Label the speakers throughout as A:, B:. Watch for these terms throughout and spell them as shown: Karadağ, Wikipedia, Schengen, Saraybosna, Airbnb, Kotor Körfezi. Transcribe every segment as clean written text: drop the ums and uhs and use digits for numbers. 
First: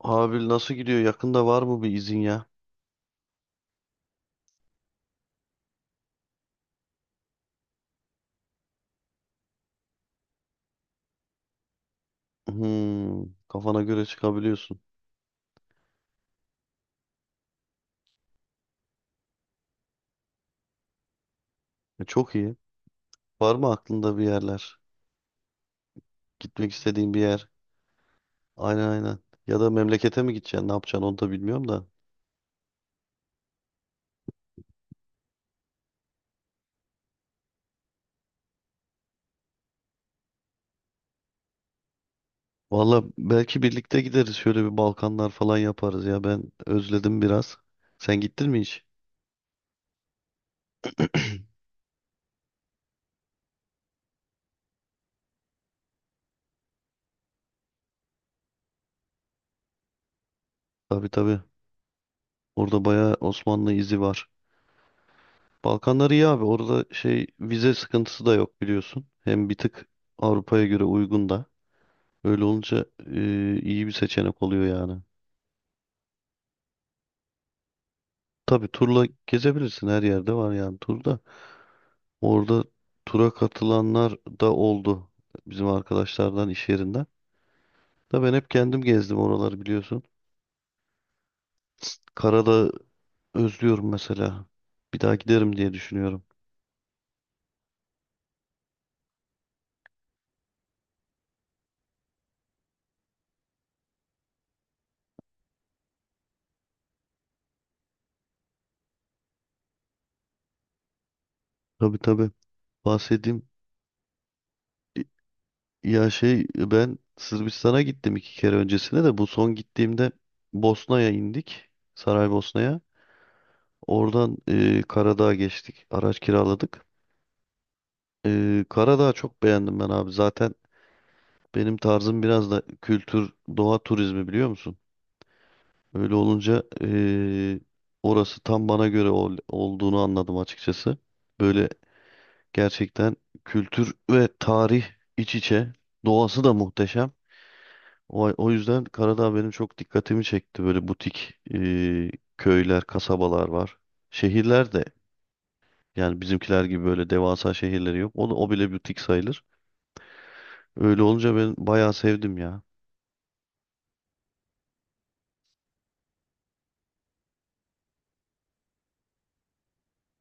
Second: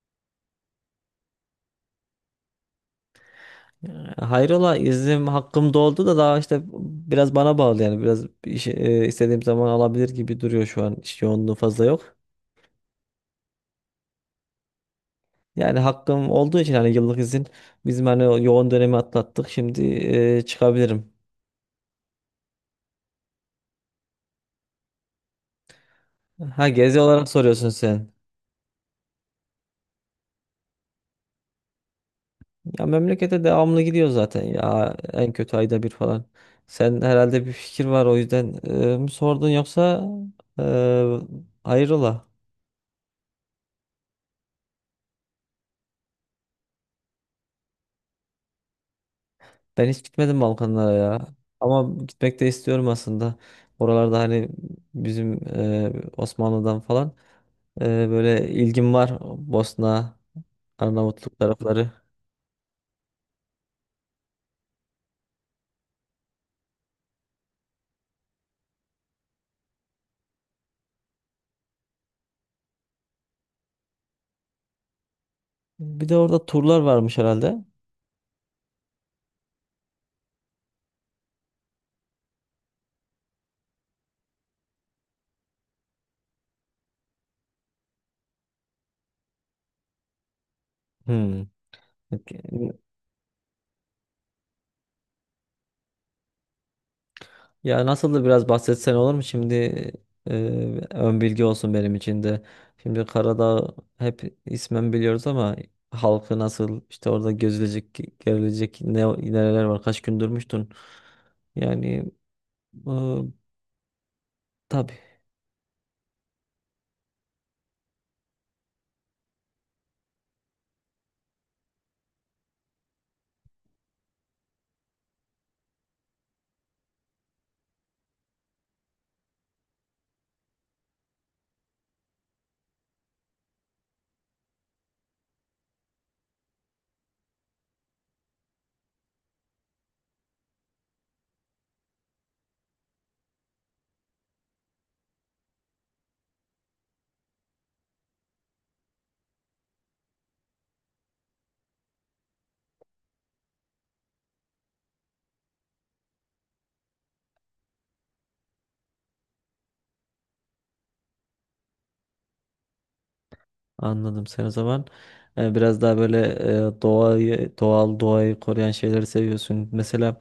A: Abi nasıl gidiyor? Yakında var mı bir izin ya?
B: Hayrola, iznim hakkım doldu da daha işte biraz bana bağlı. Yani biraz bir şey, istediğim zaman alabilir gibi duruyor. Şu an iş yoğunluğu fazla yok.
A: Hmm, kafana göre çıkabiliyorsun.
B: Yani hakkım olduğu için hani yıllık izin bizim hani o yoğun dönemi atlattık şimdi, çıkabilirim.
A: E, çok iyi. Var mı aklında bir yerler?
B: Ha,
A: Gitmek
B: gezi
A: istediğin bir
B: olarak
A: yer?
B: soruyorsun sen.
A: Aynen aynen. Ya da memlekete mi gideceksin? Ne yapacaksın onu da bilmiyorum da.
B: Ya memlekete devamlı gidiyor zaten ya, en kötü ayda bir falan. Sen herhalde bir fikir var, o yüzden mi sordun, yoksa e, hayrola?
A: Valla belki birlikte gideriz. Şöyle bir Balkanlar falan yaparız ya. Ben özledim biraz. Sen gittin mi hiç?
B: Ben hiç gitmedim Balkanlara ya. Ama gitmek de istiyorum aslında. Oralarda hani bizim Osmanlı'dan falan e, böyle ilgim var. Bosna,
A: Tabii
B: Arnavutluk
A: tabii.
B: tarafları.
A: Orada bayağı Osmanlı izi var. Balkanlar iyi abi. Orada şey vize sıkıntısı da yok biliyorsun. Hem bir tık Avrupa'ya göre uygun da. Öyle olunca iyi bir seçenek oluyor yani.
B: Bir de orada turlar varmış herhalde.
A: Tabii turla gezebilirsin her yerde var yani turda. Orada tura katılanlar da oldu bizim arkadaşlardan iş yerinden. Da ben hep kendim gezdim oraları biliyorsun.
B: Hmm. Peki.
A: Karadağ'ı özlüyorum mesela. Bir daha giderim diye düşünüyorum.
B: Ya nasıl, da biraz bahsetsen olur mu? Şimdi, e, ön bilgi olsun benim için de. Şimdi Karadağ hep ismen biliyoruz ama halkı nasıl, işte orada gözülecek, görülecek neler var? Kaç gün durmuştun?
A: Tabii
B: Yani
A: tabii
B: Ee,
A: bahsedeyim.
B: tabii
A: Ya şey ben Sırbistan'a gittim iki kere öncesine de bu son gittiğimde Bosna'ya indik. Saraybosna'ya. Oradan Karadağ'a geçtik. Araç kiraladık. E, Karadağ'ı çok beğendim ben abi. Zaten benim tarzım biraz da kültür, doğa turizmi biliyor musun? Öyle olunca orası tam bana göre olduğunu anladım açıkçası. Böyle gerçekten kültür ve tarih iç içe. Doğası da muhteşem. O yüzden Karadağ benim çok dikkatimi çekti. Böyle butik köyler, kasabalar var. Şehirler de, yani bizimkiler gibi böyle devasa şehirleri yok. O da o bile butik sayılır. Öyle olunca ben bayağı sevdim ya.
B: Anladım sen o zaman. Biraz daha böyle doğayı, doğal doğayı koruyan şeyleri seviyorsun. Mesela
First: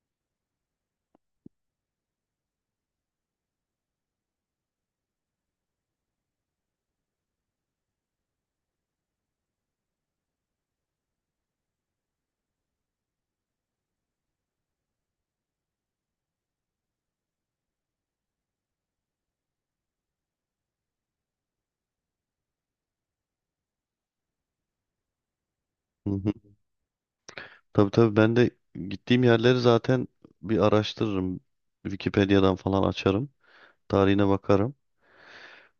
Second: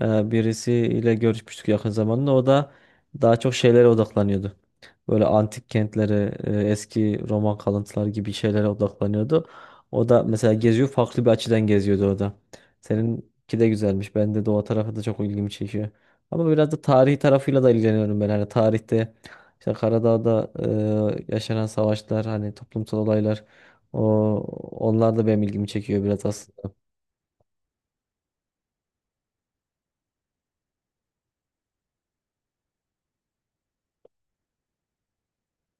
B: birisiyle görüşmüştük yakın zamanda. O da daha çok şeylere odaklanıyordu. Böyle antik kentlere, eski Roman kalıntıları gibi şeylere odaklanıyordu. O da mesela geziyor, farklı bir açıdan geziyordu o da. Seninki de güzelmiş. Ben de doğa tarafı da çok ilgimi çekiyor. Ama biraz da tarihi tarafıyla da ilgileniyorum ben. Hani tarihte işte Karadağ'da yaşanan savaşlar, hani toplumsal olaylar, o onlar da benim ilgimi çekiyor
A: Hı
B: biraz
A: hı.
B: aslında.
A: Tabii tabii ben de gittiğim yerleri zaten bir araştırırım. Wikipedia'dan falan açarım. Tarihine bakarım.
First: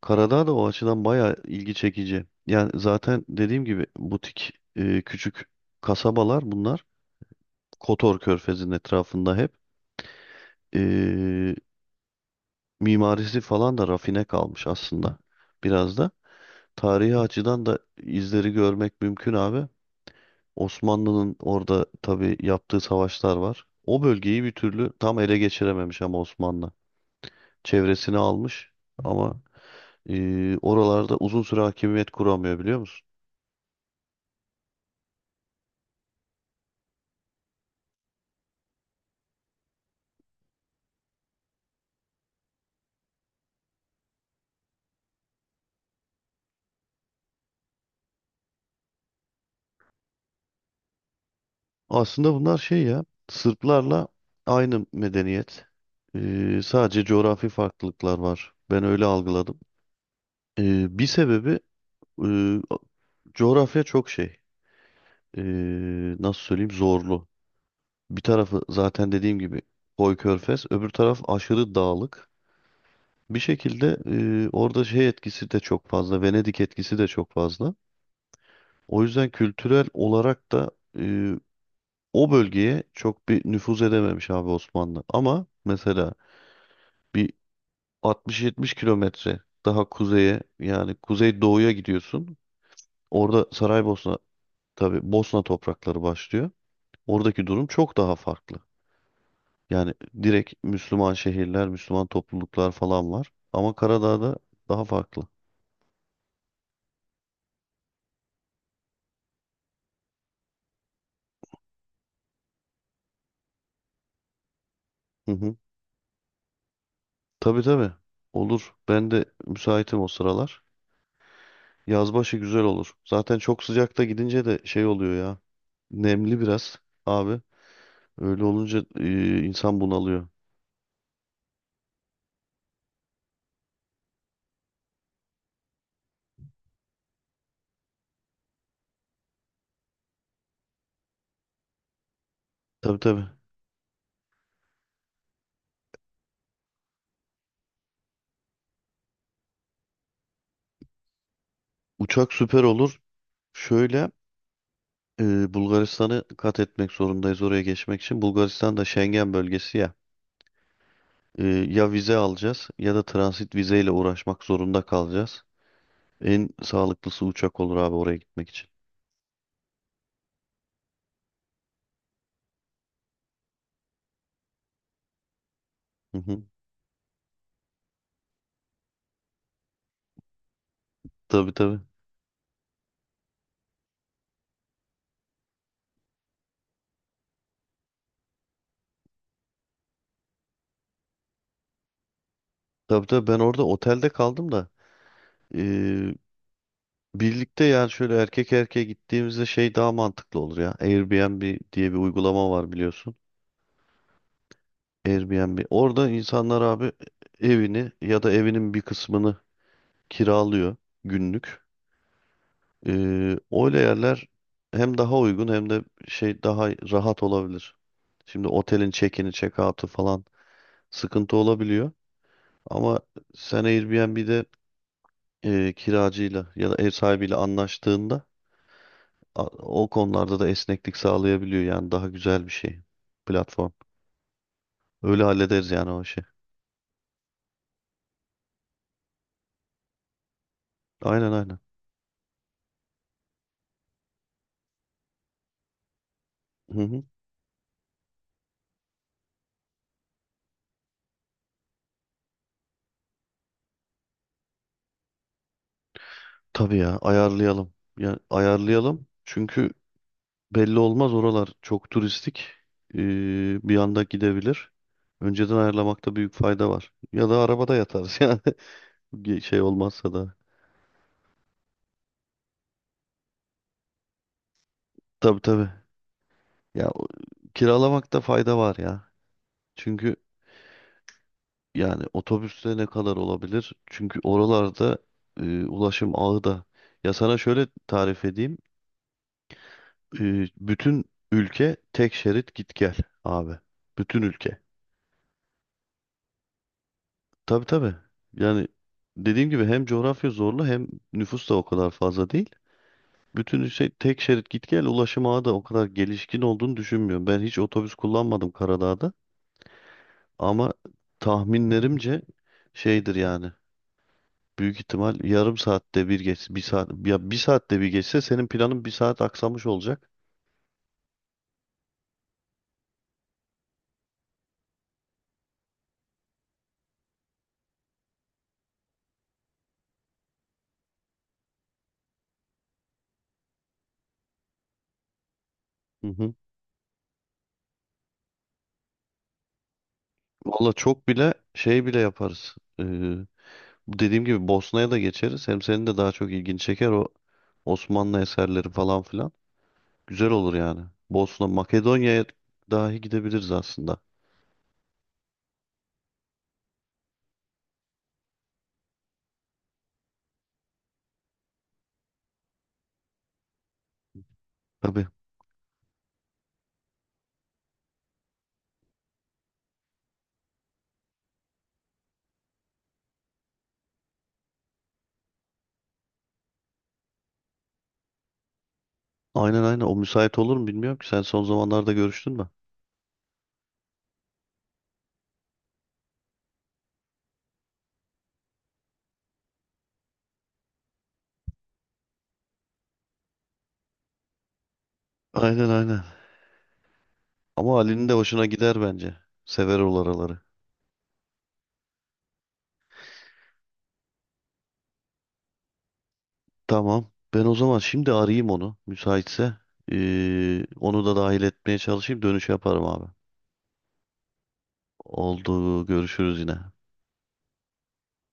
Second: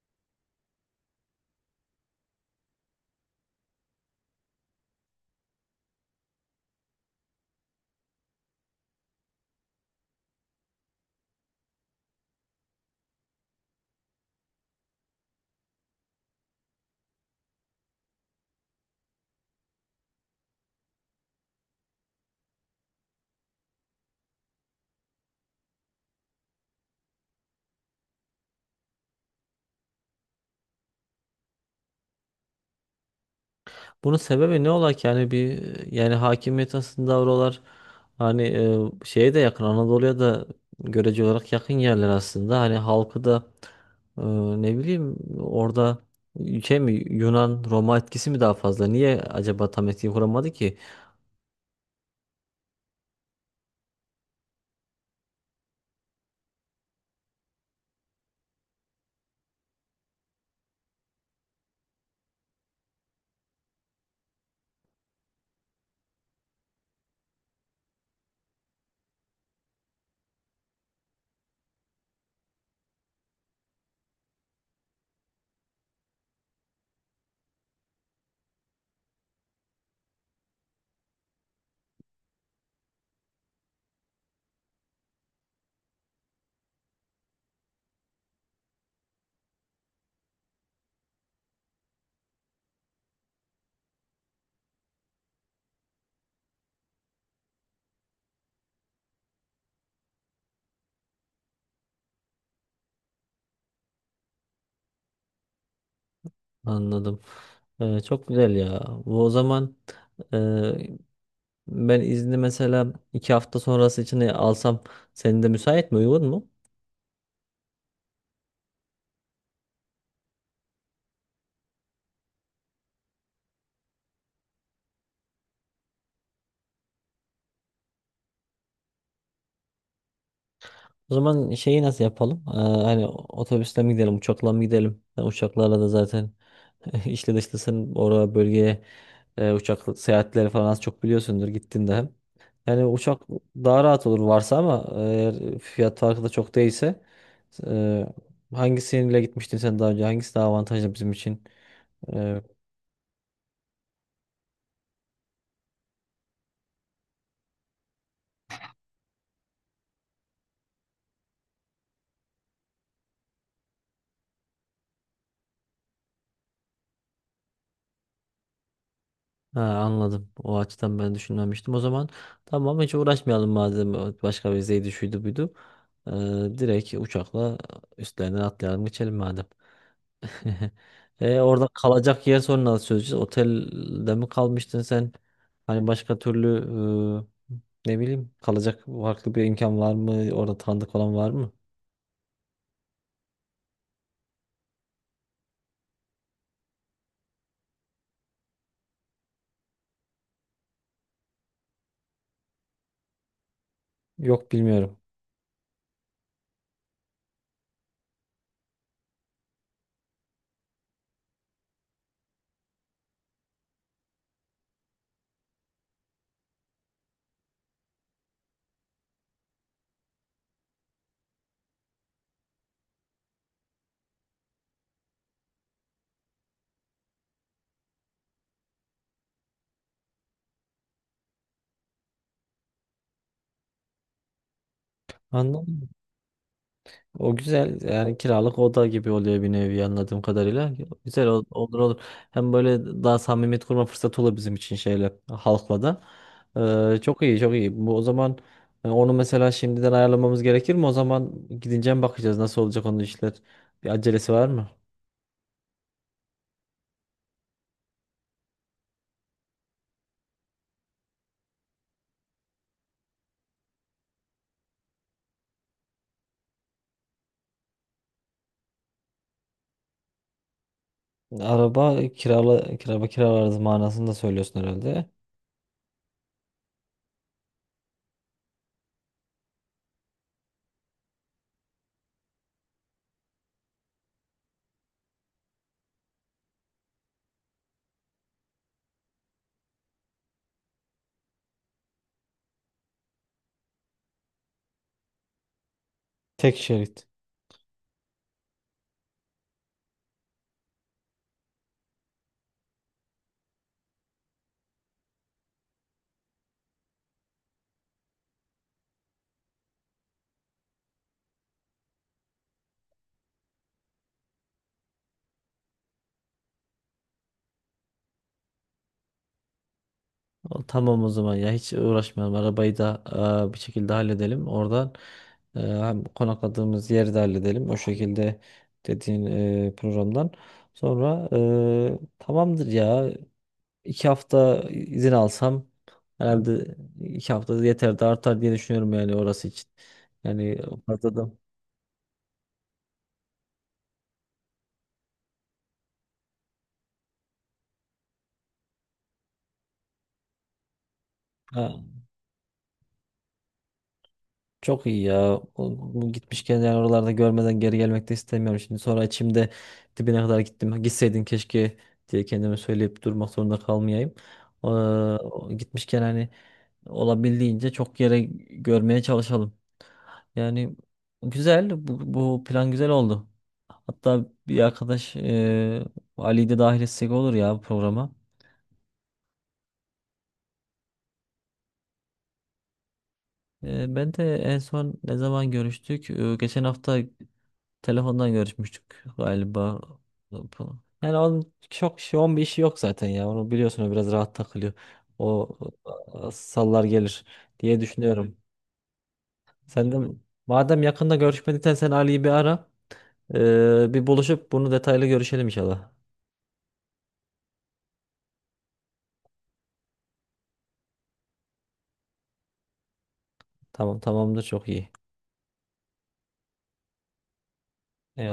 A: Karadağ da o açıdan bayağı ilgi çekici. Yani zaten dediğim gibi butik küçük kasabalar bunlar. Kotor Körfezi'nin etrafında hep. E, mimarisi falan da rafine kalmış aslında biraz da. Tarihi açıdan da izleri görmek mümkün abi. Osmanlı'nın orada tabii yaptığı savaşlar var. O bölgeyi bir türlü tam ele geçirememiş ama Osmanlı. Çevresini almış ama oralarda uzun süre hakimiyet kuramıyor biliyor musun?
B: Bunun sebebi ne ola ki? Yani bir Yani hakimiyet aslında oralar hani, şeye de yakın, Anadolu'ya da görece olarak yakın yerler aslında. Hani halkı da e, ne bileyim, orada şey mi, Yunan Roma etkisi mi daha fazla? Niye acaba tam etki kuramadı ki?
A: Aslında bunlar şey ya Sırplarla aynı medeniyet. E, sadece coğrafi farklılıklar var. Ben öyle algıladım. E, bir sebebi e, coğrafya çok şey. E, nasıl söyleyeyim zorlu. Bir tarafı zaten dediğim gibi koy körfez, öbür taraf aşırı dağlık. Bir şekilde orada şey etkisi de çok fazla, Venedik etkisi de çok fazla. O yüzden kültürel olarak da e, o bölgeye çok bir nüfuz edememiş abi Osmanlı. Ama mesela bir 60-70 kilometre daha kuzeye yani kuzey doğuya gidiyorsun. Orada Saraybosna tabii Bosna toprakları başlıyor. Oradaki durum çok daha farklı. Yani direkt Müslüman şehirler, Müslüman topluluklar falan var. Ama Karadağ'da daha farklı.
B: Anladım. Çok güzel ya. Bu o zaman, e, ben izni mesela iki hafta sonrası için alsam,
A: Hı
B: senin de
A: hı.
B: müsait mi? Uygun mu?
A: Tabii tabii. Olur. Ben de müsaitim o sıralar. Yazbaşı güzel olur. Zaten çok sıcakta gidince de şey oluyor ya. Nemli biraz abi. Öyle olunca insan bunalıyor.
B: O zaman şeyi nasıl yapalım? Hani otobüsle mi gidelim, uçakla mı gidelim? Yani uçaklarla da zaten işle dışlısın. Oraya, bölgeye uçak seyahatleri falan az çok biliyorsundur gittiğinde hem. Yani
A: Tabii
B: uçak
A: tabii.
B: daha rahat olur varsa, ama eğer fiyat farkı da çok değilse, e, hangisiyle gitmiştin sen daha önce? Hangisi daha avantajlı bizim için?
A: Uçak
B: E,
A: süper olur. Şöyle Bulgaristan'ı kat etmek zorundayız oraya geçmek için. Bulgaristan da Schengen bölgesi ya. E, ya vize alacağız ya da transit vizeyle uğraşmak zorunda kalacağız. En sağlıklısı uçak olur abi oraya gitmek için.
B: Ha, anladım. O açıdan ben düşünmemiştim. O zaman tamam, hiç uğraşmayalım madem, başka bir zeydi şuydu buydu. Ee,
A: Hı hı.
B: Direkt uçakla üstlerinden atlayalım, geçelim madem.
A: Tabii
B: Orada
A: tabii.
B: kalacak yer sonra nasıl çözeceğiz? Otelde mi kalmıştın sen? Hani başka türlü, e, ne bileyim, kalacak farklı bir imkan var mı? Orada tanıdık olan var mı?
A: Tabii tabii ben orada otelde kaldım da eee, birlikte yani şöyle erkek erkeğe gittiğimizde şey daha mantıklı olur ya. Airbnb diye bir uygulama var biliyorsun.
B: Yok, bilmiyorum.
A: Airbnb. Orada insanlar abi evini ya da evinin bir kısmını kiralıyor günlük. Öyle yerler hem daha uygun hem de şey daha rahat olabilir. Şimdi otelin check-in'i check-out'u falan sıkıntı olabiliyor. Ama sen Airbnb'de kiracıyla ya da ev sahibiyle anlaştığında o konularda da esneklik sağlayabiliyor. Yani daha güzel bir şey platform. Öyle hallederiz yani
B: Anladım.
A: o işi.
B: O güzel, yani kiralık oda gibi oluyor bir nevi, anladığım kadarıyla.
A: Aynen aynen.
B: Olur, olur. Hem böyle daha samimiyet kurma fırsatı olur bizim için şeyle, halkla da.
A: Hı hı.
B: Çok iyi, çok iyi. Bu o zaman, onu mesela şimdiden ayarlamamız gerekir mi? O zaman gidince mi bakacağız nasıl olacak onun işler? Bir acelesi var mı?
A: Tabii ya ayarlayalım. Ya ayarlayalım. Çünkü belli olmaz oralar çok turistik. Ee, bir anda gidebilir. Önceden ayarlamakta büyük fayda var. Ya da arabada yatarız yani. Bir şey olmazsa da.
B: Araba kirala kiraba Kiralarız manasında söylüyorsun herhalde.
A: Tabii tabii. Ya kiralamakta fayda var ya. Çünkü, yani otobüste ne kadar olabilir? Çünkü oralarda ulaşım ağı da. Ya sana şöyle tarif edeyim. E, bütün ülke tek şerit git gel abi. Bütün ülke.
B: Tek şerit.
A: Tabii tabii. Yani dediğim gibi hem coğrafya zorlu hem nüfus da o kadar fazla değil. Bütün şey tek şerit git gel ulaşım ağı da o kadar gelişkin olduğunu düşünmüyorum. Ben hiç otobüs kullanmadım Karadağ'da ama tahminlerimce şeydir yani. Büyük ihtimal yarım saatte bir geç, bir saat ya bir saatte bir geçse senin planın bir saat aksamış olacak.
B: O, tamam, o zaman ya hiç uğraşmayalım. Arabayı da bir şekilde halledelim. Oradan hem konakladığımız yeri de halledelim. O şekilde dediğin programdan. Sonra tamamdır ya. İki hafta izin alsam
A: Hı hı.
B: herhalde, iki hafta yeter de artar diye düşünüyorum yani orası için. Yani
A: Valla çok
B: fazla da.
A: bile şey bile yaparız. Bu dediğim gibi Bosna'ya da geçeriz. Hem senin de daha çok ilgini çeker o Osmanlı eserleri falan filan. Güzel olur yani. Bosna, Makedonya'ya dahi gidebiliriz aslında.
B: Çok iyi ya. Bu gitmişken yani, oralarda görmeden geri gelmek de istemiyorum. Şimdi sonra içimde, dibine kadar gittim, gitseydin keşke diye kendime söyleyip durmak zorunda kalmayayım.
A: Tabii.
B: Gitmişken hani olabildiğince çok yere görmeye çalışalım. Yani güzel. Bu plan güzel oldu. Hatta bir arkadaş, Ali'yi de dahil etsek olur ya bu programa.
A: Aynen aynen. O müsait olur mu bilmiyorum ki. Sen son zamanlarda görüştün mü?
B: Ben de en son ne zaman görüştük? Geçen hafta telefondan görüşmüştük galiba. Yani onun çok şey, onun bir işi yok zaten ya. Onu biliyorsun, o biraz rahat takılıyor. O
A: Aynen aynen.
B: Sallar gelir
A: Ama
B: diye
A: Ali'nin de
B: düşünüyorum.
A: hoşuna gider bence. Sever
B: Sen
A: o
B: de
A: oraları.
B: madem yakında görüşmediysen, sen Ali'yi bir ara. Bir buluşup bunu detaylı görüşelim inşallah.
A: Tamam. Ben o zaman şimdi arayayım onu. Müsaitse. Onu da dahil etmeye çalışayım. Dönüş yaparım abi.
B: Tamam, tamamdır, çok iyi.
A: Oldu. Görüşürüz yine.
B: Eyvallah.